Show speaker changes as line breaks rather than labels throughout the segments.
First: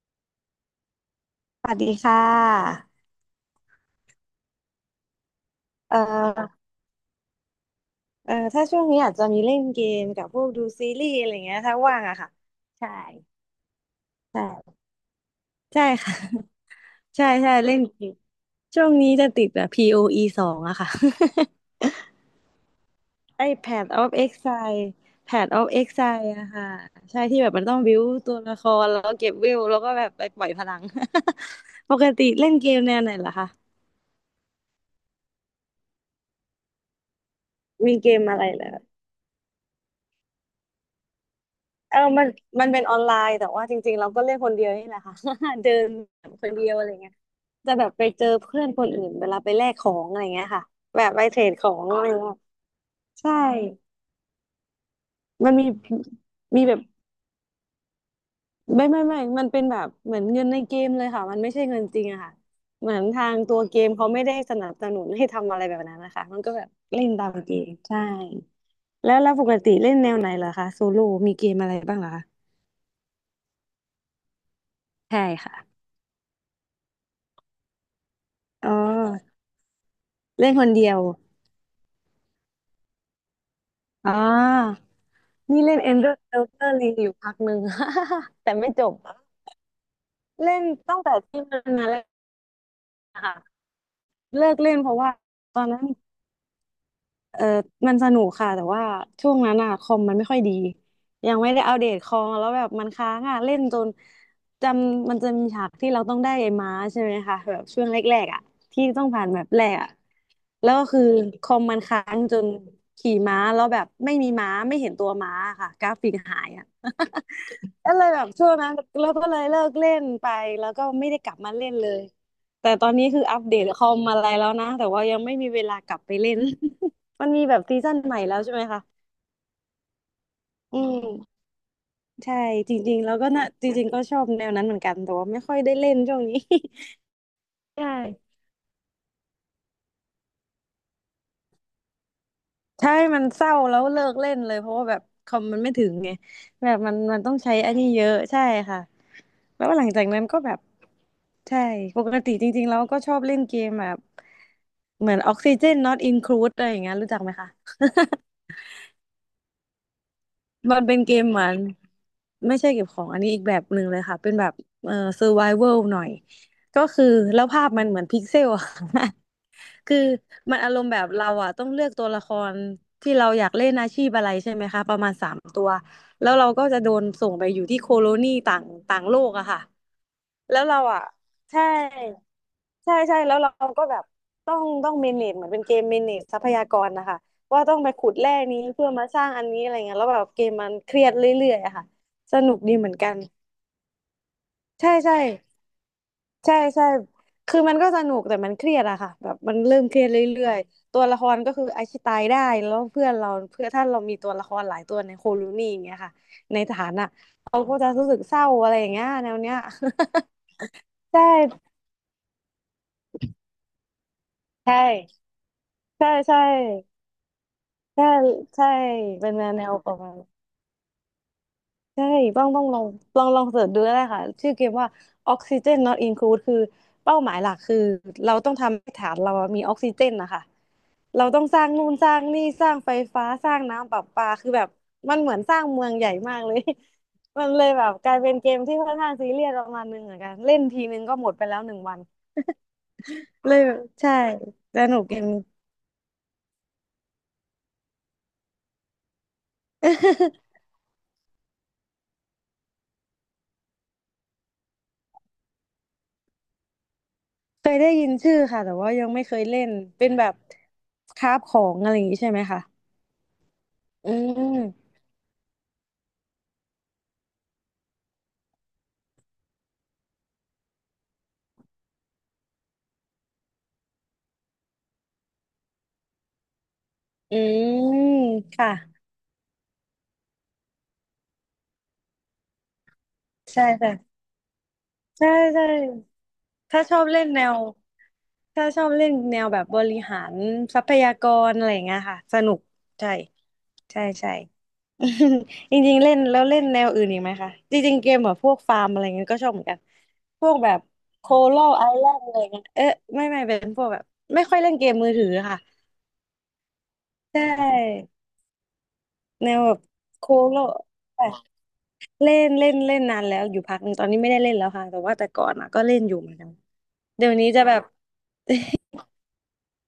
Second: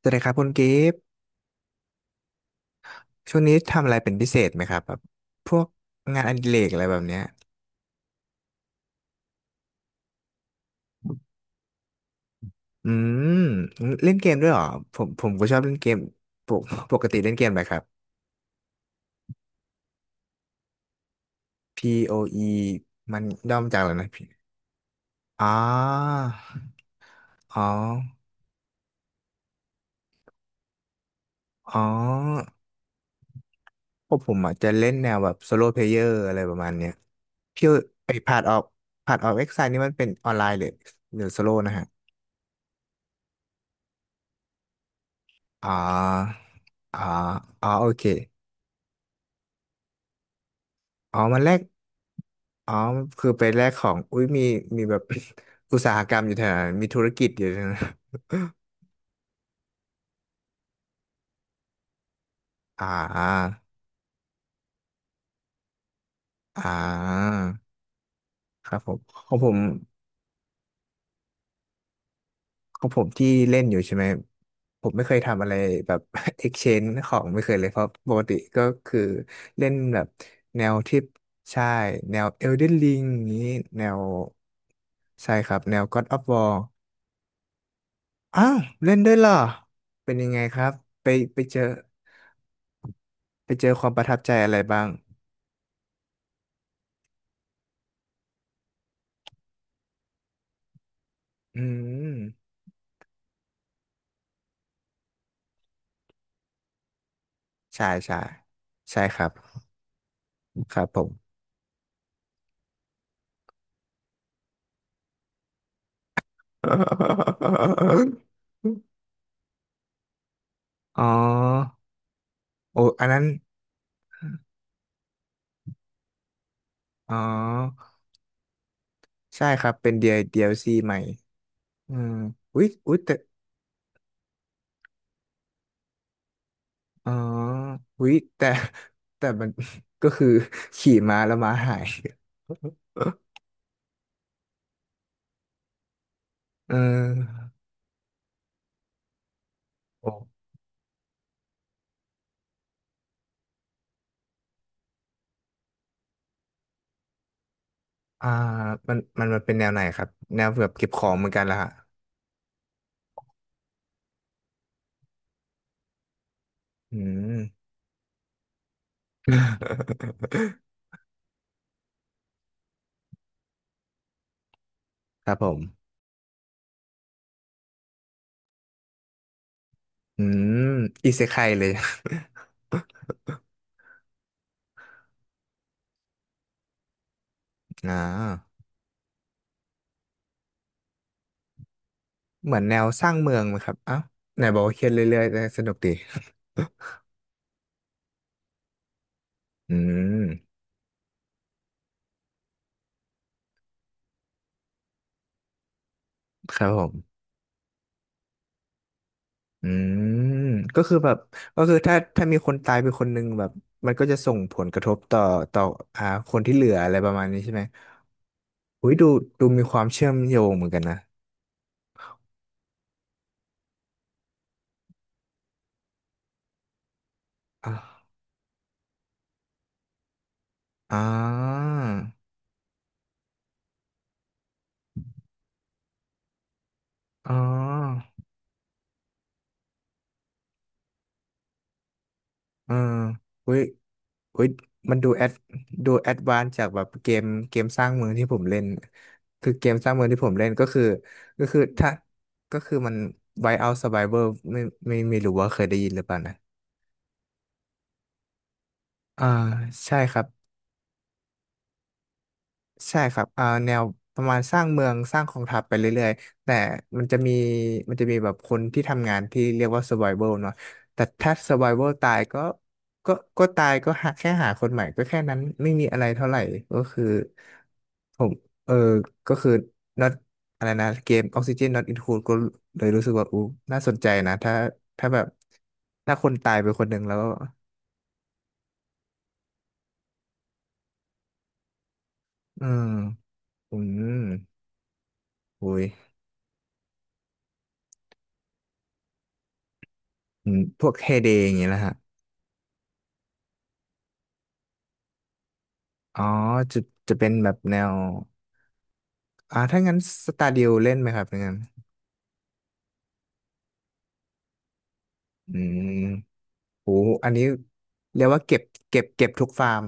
สวัสดีครับคุณกิฟต์
สวัสดีค่ะ
ช่วงนี้ทำอะไรเป็นพิเศษไหมครับแบบพวก
เอ่
งานอดิเร
อ
กอะไรแบบเนี้ย
ถ้าช่วงนี้อาจจะมีเล่นเกมกับพวกดูซีรีส์อะไรเงี้ยถ้าว่างอะค่ะ
อื
ใช่
มเล่นเกมด้วยเหรอ
ใช่
ผมก็ชอบเล่น
ใช่
เกม
ค่ะ
ปกปก ติ
ใช่
เล่นเกม
ใช่
อะไรค
เล่
รั
น
บ
เกมช่วงนี้จะติดแบบ POE 2อะค่ะ
POE มัน
ไอ้
ย่อมาจากอะ
Path
ไรนะ
of
พี่
Exile
อ๋อ
Path of Exile อะค่ะใช่ที่แบบ
อ๋อ
มันต้องบิวตัวละครแล้วก็เก็บเวลแล้วก็แบบไปปล่อยพลัง
อ๋อ
ปกติเล่นเกมแนวไหนเหรอคะ
พวกผมอาจจะเล่นแนวแบบโซโลเพลเยอร์อะไรประมาณเนี้ยพี่
มีเก
ไอ้
ม
พา
อะ
ร์ท
ไร
ออ
เห
ฟ
รอ
พาร์ทออฟเอ็กไซนี่มันเป็นออนไลน์หรือหรือโซโลนะฮะ
เออมันเป็นออนไลน์แต่ว่าจริงๆเราก็เล่นคนเดียวนี่แหละค่ะ
อ๋
เดินแบบ
อ
คนเดียวอะไร
อ๋อ
เงี้ย
อ๋อ
จะ
โอ
แบบ
เค
ไปเจอเพื่อนคนอื่นเวลาไปแลกของอะไรเงี้ยค่ะแบบ
อ๋อ
ไปเท
มั
ร
นแล
ด
ก
ของอะไรเงี้ย
อ๋อ คือ
ใช่
ไปแลกของ อุ้ยมีมีแบบ
มันมี
อุตสาหกรรมอยู่แถว
มี
นั้น
แบบ
มีธุรกิจอยู่แถวนั้น
ไม่มันเป็นแบบเหมือนเงินในเกมเลยค่ะมันไม่ใช่เงินจริงอะค่ะ
อ่
เหมือนทาง
า
ตัวเกมเขาไม่ได้สนับสนุนให้ทำอะไรแบบนั้นนะคะมันก็แบบ
อ่า
เล่นตามเกมใช่
ครับผม
แล้ว
ข
แล้
อ
ว
ง
ป
ผ
ก
ม
ติเล่นแนวไหนเหรอคะโซโล่มีเกมอะไรบ้างเหรอคะ
ที่เล่นอยู่ใช่ไหม ผมไม่เคย
ใช่
ทำอะ
ค่ะ
ไรแบบ exchange ของไม่เคยเลยเพราะปกติก็
อ๋อ
คือเล่นแบบ
เล่น
แน
คน
ว
เดีย
ที่
ว
ใช่แนว Elden Ring อย่างนี้แนว
อ่า
ใช่ครับ
นี่
แน
เล่น
ว God of War
Elder Ring อยู่พักหนึ่ง
อ้า
แต่
ว
ไม่จ
เล่
บ
นด้วยเหรอเป็นยังไงค
เล่น
รับ
ตั้ง
ไป
แต่
ไป
ที่
เจ
มั
อ
นมาเล่นอะ
ไป
ค่ะ
เจอความประทับใจอะ
เลิ
ไร
กเล่น
บ้าง
เพราะว่าตอนนั้นเออมันสนุกค่ะแต่ว่าช่วงนั้นอะคอมมันไม่ค่อยดียังไม่
อื
ได้อัปเดตคอมแล้
ม
วแบบมันค้างอะเล่นจนจำมันจะมีฉากที่เราต้องได้ไอ้ม้าใช่ไหมคะแบบช่
ใช่
วงแร
ใช่
กๆอะที่
ใช่
ต้อง
ค
ผ่า
รั
น
บ
แบบแรกอะแล้ว
ครั
ก็
บผ
คือ
ม
คอมมันค้างจนขี่ม้าแล้วแบบไม่มีม้าไม่เห็นตัวม้าค่ะกราฟิกหายอะ ก็เลยแบบช่วงนั้นแล้วก็เลยเลิกเล่นไปแล้วก็
อ๋อ
ไม่ได้กลับมาเล่นเลยแต่
โอ้
ตอน
อั
นี้
นนั้
คือ
น
อัปเดตคอมอะไรแล้วนะแต่ว่ายังไม่มีเวลากลับไปเล่น
อ๋อ
มันมีแบบซีซั่นใหม่แล้วใช่ไหมคะ
ใช่ครับเป็น DL- d ซ c
อื
ใหม่
ม
อืม
ใช่
อุ๊ย
จ
อุ๊
ริ
ย
งๆแล้
แต่
วก็น่ะจริงๆก็ชอบแนวนั้นเหมือนกันแต่ว่าไม่ค่อยได้เล่นช่วงนี้
อ๋อ
ใช
อุ๊ย
่
แต่แต่มัน ก็คือ ขี่ม้าแล้วม้าหาย
ใช่ มันเศร้าแล้วเลิกเล่นเลยเพราะว่าแบบคอมมันไม่ถึงไงแบ
เ
บมันต้อง
ออ
ใช้อันนี้เยอะใช่ค่ะแล้วหลังจา
โอ
กนั้นก็
้
แบบใช่ปกติจริงๆแล้วก็ชอบเล่นเกมแบบเหมือนออกซิเจน not include อะไรอย่างเงี้ยรู้จักไหมคะ
อ่ามันมันเป็นแนวไหนครับแนวแบบ
มัน
เก็บ
เป็
ข
น
อ
เก
งเห
ม
มือน
เห
กั
มื
น
อ
ละ
น
ฮะ
ไม่ใช่เก็บของอันนี้อีกแบบหนึ่งเลยค่ะเป็นแบบเอ่อ survival หน่อยก็
อื
คือแล้ว
ม
ภาพมันเหมือนพิกเซลอะ ค่ะ คือมั นอารมณ์แบบเราอะต้องเลือกตัวละครที่เราอยากเล่นอาชีพอะไรใช่ไหมคะประมาณ
ค
สา
รับ
ม
ผ
ตัว
ม
แล้วเราก็จะโดนส่งไปอยู่ที่โคโลนีต่างต่างโลกอะค่ะ
อื
แล้
ม
วเราอะ
อิเซไคเล
ใช่
ย
ใช่ใช่แล้วเราก็แบบต้องเมเนจเหมือนเป็นเกมเมเนจทรัพยากรนะคะ ว่าต้องไป
อ่
ขุดแร่นี้
า
เพื่อมาสร้างอันนี้อะไรเงี้ยแล้วแบบเกมมันเครียดเรื่อยๆอะค่ะสนุ
เหมื
ก
อน
ดี
แนว
เหมือน
ส
กั
ร้าง
น
เมืองไหมครับอ้าวไหนบอกว่าเครีย
ใช่
ด
ใช่
เรื่อยๆแต่สนุกดี
ใช่ใช่คือมันก็สนุกแต่มันเครียดอะค่ะแบบมัน
อื
เริ่มเครียดเร
ม
ื่อยๆตัวละครก็คือไอชิตายได้แล้วเพื่อนเราเพื่อถ้าเรามีตัวละครหลายตัวในโคโลนีอย่างเงี้ยค่ะ
ค
ใน
รับผ
ฐาน
ม
อะเขาก็จะรู้สึกเศร้าอะไรอย่างเงี้ยแนวเนี้ย
อืมก็คือแบ บ
ใช่
ก็คือถ้ามีคนตายไปคนหนึ่งแบบมันก็จะส่งผล
ใช่
กระทบต่อต่ออ่า
ใช่
ค
ใช่
นที่เหลืออะไรประมาณนี้ใช่ไหม
ใช่ใช่
อุ้ยดู
เป็นแน
ดู
ว
มี
แน
ค
ว
วาม
ประ
เชื่
มา
อมโย
ณ
งเหมือนกันนะ
ใช่ต้องลอง ลองเสิร์ชดูก็ได้ค่ะ ชื่อเกมว่า Oxygen Not Include คือเป้าหมายหลักคือ
อ่า
เราต้องทำให้ฐานเรามีออกซิเจนนะคะ
อ่
เราต้องส
า
ร้างนู่นสร้างนี่สร้างไฟฟ้าสร้างน้ำประปาคือแบบมันเหมือนสร้างเมืองใหญ่มากเลย
อ๋อ
มันเลยแบบกลายเป็นเกมที่ค่อนข้างซีเรียสประมาณนึงเหมือนกัน เล่นทีนึงก็หมดไปแล้ว1 วัน
เอออุ้
เล
ย
ยแบบใช่
อุ้ย
ส
มั
นุ
น
ก
ดู
เก
แอ
ม
ด
นี้
ดูแอดวานจากแบบเกมเกมสร้างเมืองที่ผมเล่นคือเกมสร้างเมืองที่ผมเล่นก็คือก็คือถ้าก็คือมัน Whiteout Survivor ไม่ไม่รู้ว่าเคยได้ยินหรือเปล่านะ
เคยได้ยินชื่อค่ะแต่ว่ายังไม่
อ่า
เคยเล่น
ใช่
เป็น
ครั
แบ
บ
บคราฟของอะไรอย่างนี้ใช่ไหมคะ
ใช่ครับอ่าแนว
อื
ประมาณสร้างเมื
ม
องสร้างกองทัพไปเรื่อยๆ แต่มันจะมีมันจะมีแบบคนที่ทำงานที่เรียกว่า survival เนาะแต่ถ้า survival ตายก็ก็ก็ตายก็หาแค่หาคนใหม่ก็แค่นั้นไม่มีอะไรเท่าไหร่ก็คือ
อืม
ผมเออ
ค่ะ
ก็คือ not อะไรนะเกม Oxygen Not Include ก็เลยรู้สึกว่าอู้
ใช่
น่าสนใจ
ค่ะ
นะถ้าถ้าแบบ
ใช่ใช่
ถ้าคนตายไป
ถ้า
คนห
ช
นึ่
อ
ง
บ
แล้ว
เล่นแนวถ้าชอบเล่นแนวแบบบริหารทรัพยากรอะไรอย่างเงี้ยค่ะสนุก
อืม
ใช่
อื
ใช่
ม
ใช่ จ
โอ้ย
ริงๆเล่นแล้วเล่นแนวอื่นอีกไหมคะจริงๆเกมแบบพวกฟาร์มอะไรเงี้ยก็ชอบเหมือนกันพ
อื
วก
ม
แบบ
พวกเฮ
โค
เดย์อย่าง
โล
เงี้ยนะ
ไอ
ฮะ
แลนด์อะไรเงี้ยเอ๊ะไม่เป็นพวกแบบไม่ค่อยเล่นเกมมือถือค่ะ
อ๋อจะจะเป็น
ใช
แบบแนว
่ แน
อ่า
วแบบ
ถ้างั้นส
โค้
ตา
ก
ร์
แล้
ดิ
ว
วเล่นไหมค
แบ
รับ
บ
งั้น
เล่นเล่นเล่นนานแล้วอยู่พักหนึ่งตอนนี้ไม่ได้เล่นแล้วค่ะแต่ว่าแต่ก่อ
อื
นอ่ะก็
ม
เล่นอยู่เหมือนกัน
โห
เดี๋
อั
ย
น
ว
นี้
นี้จะแบบ
เรียกว่าเก็บเก็บเก็บทุกฟาร์ม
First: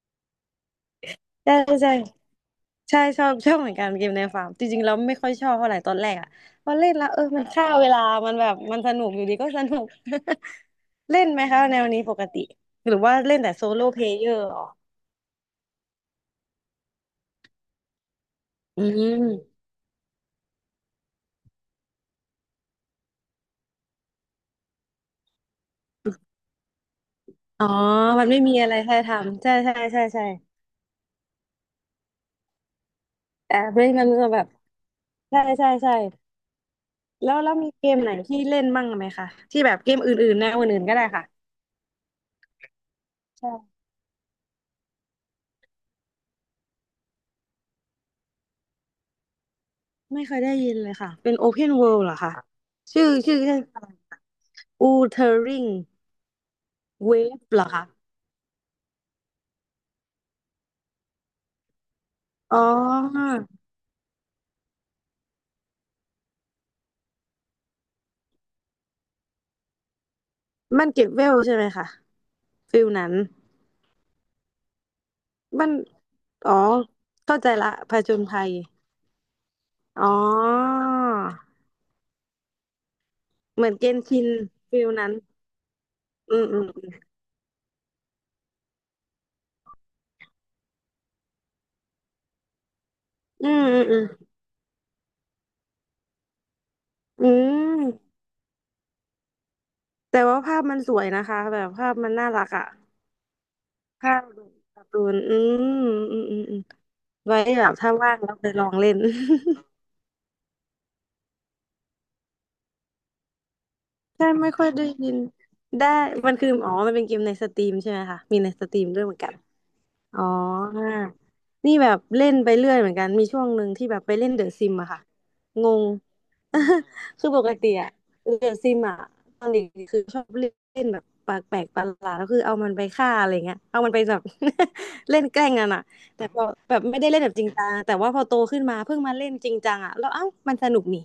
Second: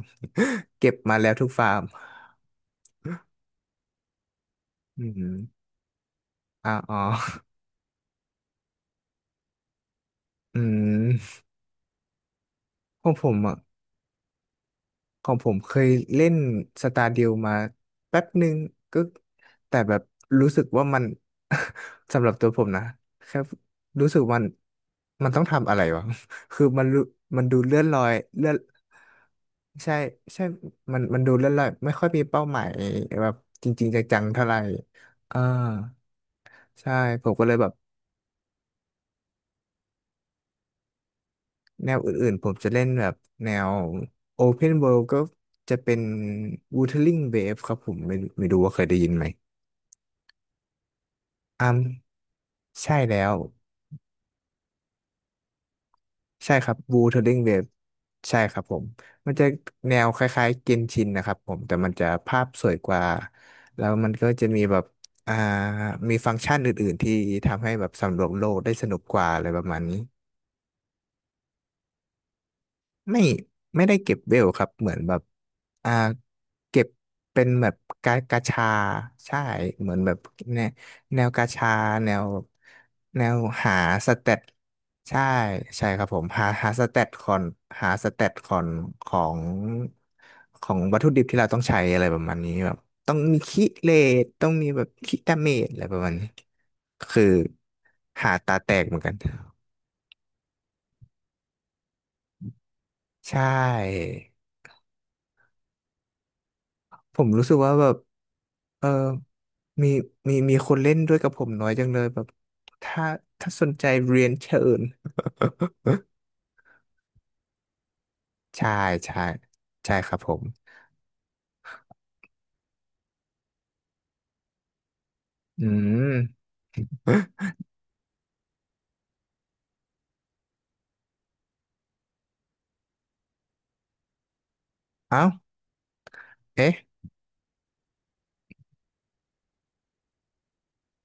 เก็บมาแล้วทุก
ใช่
ฟาร์ม
ใช่ใช่ชอบเหมือนกันเกมในฟาร์มจริงๆเรา
อื
ไม่ค่อย
ม
ชอบเท่าไหร่ตอนแรกอ่ะพ
อ่า
อเล่น
อ๋อ
แล้วเออมันฆ่าเวลามันแบบมันสนุกอยู่ดีก็สนุก
อื
เล่น
ม
ไหมคะแนวนี้ปกติหรือ
ขอ
ว่า
งผ
เล่
ม
นแต่
อ่ะ
โซโล่เพลเยอร์หรอ
ของผมเคยเล่นสตาร์ดิวมาแป๊บหนึ่ง
อื
ก็
ม
แต่แบบรู้สึกว่ามัน สำหรับตัวผมนะแค่รู้สึกมันต้องทำอะไรวะ คือมันรู้มันดู
อ๋อ
เลื่อนลอย
มันไม่
เลื่อ
มี
น
อะไรให้ทำใช่ใช่
ใช่
ใช่ใช่
ใช่มันดูเลื่อนลอยไม่ค่อยมีเป้าหมายแบบ
แต่
จ
เล่
ริง
น
ๆ
มัน
จัง
ก็
ๆ
แบ
เท่า
บ
ไหร่อ่า
ใช่ใช่ใช่
ใช่ผ
แล้
ม
ว
ก็เล
แล้ว
ยแบ
มี
บ
เกมไหนที่เล่นบ้างไหมคะที่แบบเกมอื่นๆแนวอื่นๆก็ได้ค่ะ
แนวอื่นๆผมจะเล่นแบบแนว
ใช่
Open World ก็จะเป็น Wuthering Waves ครับผมไม่รู้ว่าเคยได้ยินไหม
ไม่เคยได้ยินเลยค่ะเป็น Open
อ่า
World เหรอคะ
ใช่
ชื่อ
แล้ว
ชื่อเล่นอะไรคะ Wuthering
ใช่ครับบูเทอร์ลิง
Waves
เว
เหร
ฟ
อคะ
ใช่ครับผมมันจะแนวคล้ายๆเกนชินนะครับผมแต่มันจะภาพ
อ๋
ส
อ
วยกว่าแล้วมันก็จะมีแบบอ่ามีฟังก์ชันอื่นๆที่ทำให้แบบสำรวจโลกได้สนุกกว่าอะไรประมาณนี้
มันเก็บเวลใช่ไหมคะฟิลนั้น
ไม่ได้เก็บเวลครับเหมือนแบบ
มัน
อ่า
อ๋อ
เก็บ
เข้า
เป็
ใจ
นแบ
ละ
บ
ผจ
กา
ญ
กา
ภัย
ชาใช่เหมือน
อ๋
แบบแนว
อ
แนวกาชาแนวแนว
เหมือ
หา
นเกน
ส
ชิ
เต
น
ต
ฟิลนั้น
ใช่ใช่ครับผม
อื
หา
มอื
หาส
ม
เตตคอนหาสเตตคอนของของวัตถุดิบที่เราต้องใช้อะไรประมาณนี้แบบต้องมี
อืม
คิ
อืม
เล
อืม
ตต้องมีแบบคิดาเมจอะไรประมาณนี้คือ
อืม
หาตาแตกเหมือนกัน
แต่ว่าภาพมันสวยนะคะแบบภาพมันน่ารักอ่ะ
ใช่
ข้าวดูการ์ตูนอืม
ผม
ไว้
รู้สึก
แบ
ว่า
บ
แบ
ถ้า
บ
ว่างแล้วไปลอง
เออ
เล่น
มีคนเล่นด้วยกับผมน้อยจังเลยแบบถ้าถ้าสนใจเรี
ใช่
ยน
ไม่
เชิ
ค่อย
ญ
ได้ยินได้ มันคืออ๋อมันเป็นเกมในสตรีมใช่ไหมคะมีในส
ใช่
ตรีมด้วยเหมือ
ใช่
นกัน
ใช่ครั
อ๋
บ
อ
ผม
นี่แบบเล่นไปเรื่อยเหมือนกัน มีช่วงหนึ่งที่แบบไปเล่นเดอะซิมอะค่ะ
อื
งง
ม
คือปกติอะเดอะซิมอะตอนเด็กๆคือชอบเล่นแบบปากแปลกประหลาดก็คือเอามันไปฆ่าอะไรเงี้ยเอามันไปแบบ เล่
เอ้า
นแกล้งกันอะแต่พอ
เอ๊ะ
แบบไม่ได้เล่นแบบจริงจังแต่ว่าพอโตขึ้นมาเพิ่งมาเล่นจริงจังอะแล้วเอ้ามันสนุกนี่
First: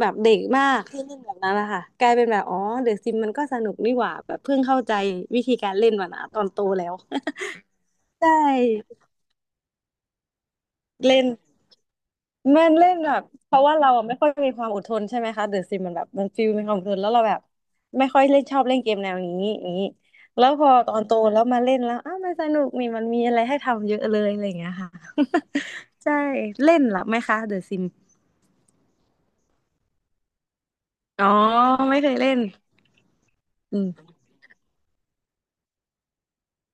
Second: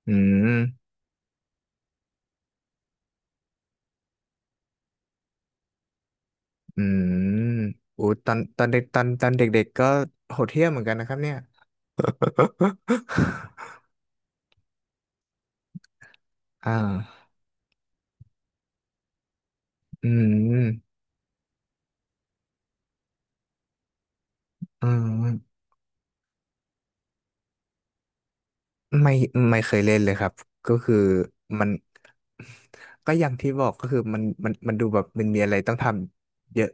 แบ
อื
บเด็ก
ม
มากที่เล่นแบบนั้นอะค่ะกลายเป็นแบบอ๋อเดอะซิมมันก็สนุกนี่หว่าแบบเพิ่งเข้าใจวิธีการเล่นมันอะตอนโต
อื
แล้ว
มอู้ ต
ใช่
อนตอนเด็กตอนตอนเด็กๆ ก็โหดเหี้ยมเหมือนกันนะครับ
เล่น
เนี่ย
มัน เล่นแบบเพราะว่าเราอะไม่ค่อยมีความอดทนใช่ไหมคะเดอะซิมมันแบบมันฟิลมีค
อ่
วามอดทนแล้ว
า
เราแบบไม่ค่อยเล่นชอบเล่นเกมแนวนี้อย่างนี้
อื
แล้ว
ม
พอตอนโตแล้วมาเล่นแล้วอ้าวมันสนุกนี่มันมีอะไรให้ทำเยอะเลยอะไรอย่างเงี้ย
อื
ค่ะ
ม
ใช่เล่นเหรอไหมคะเดอะซิม
ไม่เคยเล่นเลยครับ ก็คือ
อ๋อ
มัน
ไม่เคยเล่น
ก็อย่างที่บอก
อื
ก็คือ
ม
มันดูแบบมันมีอะไรต้องทำเยอะ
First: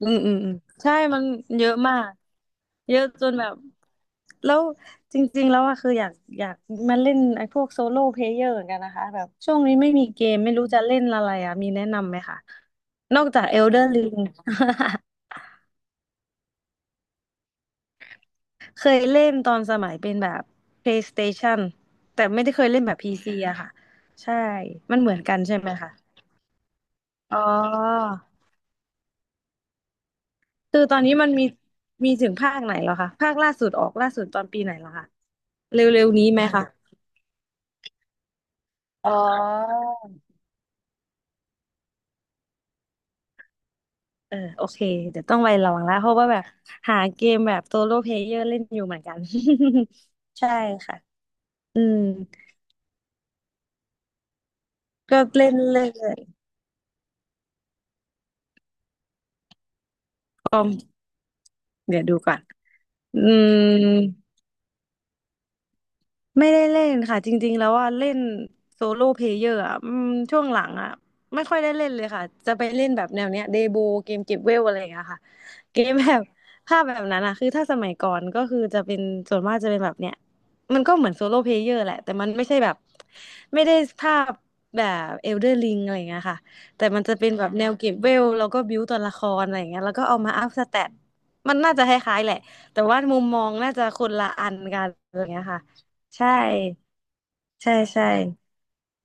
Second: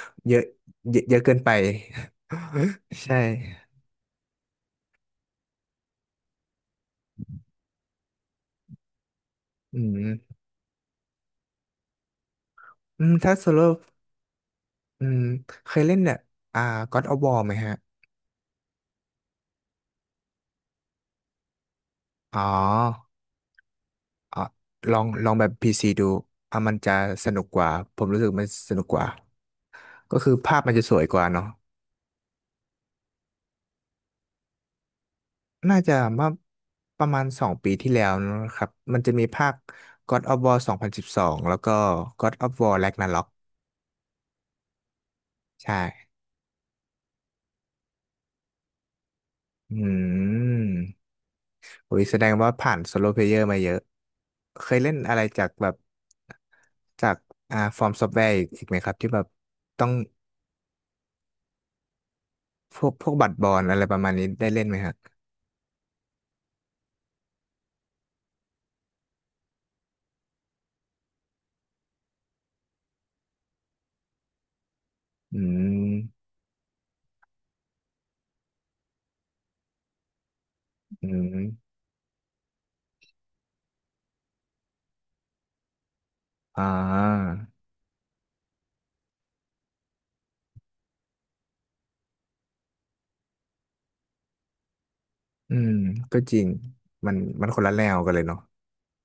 อืม อื
เย
ม
อะ
อืมใช่
เยอะเย
มั
อะ
น
เกินไป
เยอะมากเย อะ
ใช่
จนแบบแล้วจริงๆแล้วอะคืออยากมาเล่นไอ้พวกโซโล่เพลเยอร์เหมือนกันนะคะแบบช่วงนี้
อื
ไม่มีเก
ม
มไม่รู้จะเล่นอะไรอะมีแนะนำไหมคะ
อืม
นอก
ถ้า
จาก
โซโล่
Elder Ring
อืมเคยเล่นเนี่ยอ่า God of War ไหมฮะ
เคยเล่นตอนสมัยเป็นแบบ PlayStation แต่
อ๋
ไม่
อ
ได้เคยเล่นแบบ PC อะค่ะใช่
อ่ะล
มั
อ
น
ง
เหมือนกัน
แบบ
ใช่ไหม
PC
คะ
ดูอ่ะมันจะส
อ๋อ
นุกกว่าผมรู้สึกมันสนุกกว่าก็คือภาพมัน
คื
จะ
อ
ส
ตอ
ว
น
ย
นี้
กว่า
มัน
เนาะ
มีถึงภาคไหนแล้วคะภาคล่าสุดออกล่าสุดตอนปีไหนแล้วคะเ
น่าจะ
ร็วๆ
เมื่
นี้
อ
ไหมคะ
ประมาณสองปีที่แล้วนะครับมัน
อ๋
จะ
อ
มีภาค God of War 2012แล้วก็ God of War Ragnarok
เออโอเคเดี๋ยวต้องไประ
ใช่
วังแล้วเพราะว่าแบบหาเกมแบบโซโล่เพลเยอร์เล่นอยู่เหมือนกัน
อื
ใช่
ม
ค่ะอื
โอ้
ม
ยแสดงว่าผ่านโซโลเพลเยอร์มาเยอะ เคยเล่นอะ
ก็
ไรจา
เล่
ก
น
แบบ
เรื่อย
จากอ่าฟอร์มซอฟต์แวร์อีกไหมครับที่แบบต้อง
ๆเดี๋ยวดูก่อน
พวก
อื
บัตรบอลอะไร
ม
ประมาณนี้ได้เล่นไหมครับ
ไม่ได้เล่นค่ะจริงๆแล้วว่าเล่นโซโล่เพลเยอร์อ่ะอืมช่วงหลังอ่ะไม่ค่อยได้เล่นเลยค่ะจะไปเล่นแบบแนวเนี้ยเดโบเกมเก็บเวลอะไรอย่างเงี้ยค่ะ
อื
เกม
ม
แบบภาพแบบนั้นอ่ะคือถ้าสมัยก่อนก็คือจะเป็นส่วนมากจะเป็นแบบเนี้ยมันก็เห
อื
มือนโซโล่เพลเย
ม
อร์แหละแต่มันไม่ใช่แบบไม่ได้ภาพแบบเอลเดอร์ลิงอะไรอย่างเงี้ยค่ะ
อ่า
แต่มันจะเป็นแบบแนวเก็บเวลแล้วก็บิวตัวละครอะไรอย่างเงี้ยแล้วก็เอามาอัพสแตทมันน่าจะคล้ายๆแหละแต่ว่ามุมมองน่าจะคนละอันกันอะไรอย่างเงี้ย
อื
ค่ะ
มก็
ใช่
จริงมันมันคน
ใช่
ละแนว
ใช่
กันเลยเนาะ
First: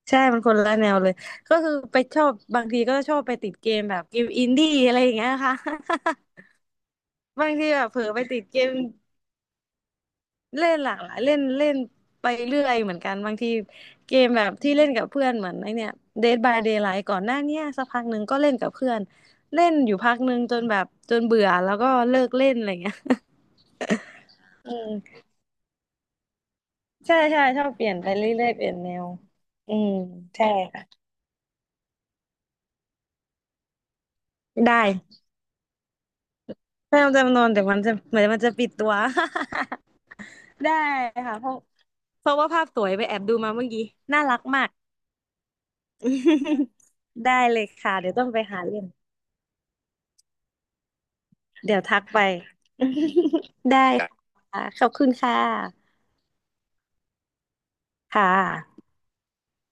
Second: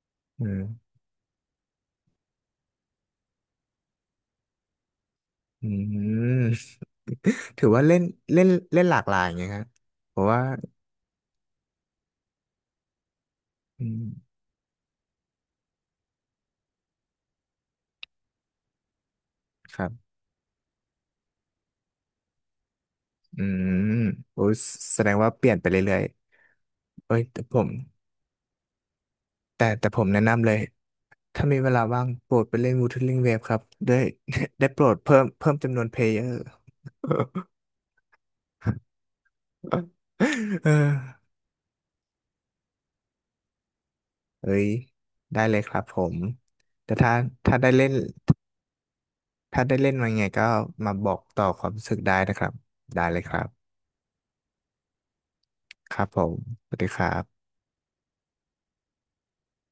ใช่มัน
อื
คนละแน
ม
วเลยก็คือไปชอบบางทีก็ชอบไปติดเกมแบบเกมอินดี้อะไรอย่างเงี้ยค่ะ
อื ม
บาง
ถื
ที
อ
แบ
ว่า
บ
เล่
เผล
น
อไปติ
เล่
ด
น
เกม
เล่นหลากหลายไงครับเพราะว่า
เล่นหลากหลายเล่นเล่นไปเรื่อยเหมือนกันบางที
อืม
เกมแบบที่เล่นกับเพื่อนเหมือนไอเนี่ย Dead by Daylight ก่อนหน้าเนี้ยสักพักหนึ่งก็เล่นกับเพื่อนเล่น
ครั
อยู่
บ
พักหนึ่งจนแบบจนเบื่อแล้วก็เลิกเล่นอะไรเงี้ย
อืมโอ้ย
อืม
แสดงว่าเปลี่ยนไปเรื่อยๆเอ้
ใช่
ยแต่
ใช่
ผ
ชอ
ม
บเปลี่ยนไปเรื่อยๆเปลี่ยนแนวอื
แต่
ม
ผมแนะนำ
ใช่
เลย
ค่ะ
ถ้ามีเวลาว่างโปรดไปเล่น Wuthering Waves ครับได้ ได้โป
ได้
รดเพิ่มจำนวนเพลเยอร์
แม่จำนวนเดี๋ยวมันจะเหมือนมันจะปิดตัว
เออ
ได้ค่ะเพราะว่าภาพสวยไปแอบดูมาเมื่อกี้น่ารัก
เฮ้
มา
ย
ก
ได้เลยครับผม แต่ถ้า
ได้
ถ้า
เลย
ได้เล่น
ค่ะเดี๋ยวต้องไปหาเล่น
มาังไงก็มาบอกต่อความ
เดี๋ยว
รู้สึ
ทั
ก
ก
ได้
ไป
นะครับได้เลยครับ
ได้ค่ะขอบคุณค่ะ
ครับผมสวัสดีครับ
ค่ะ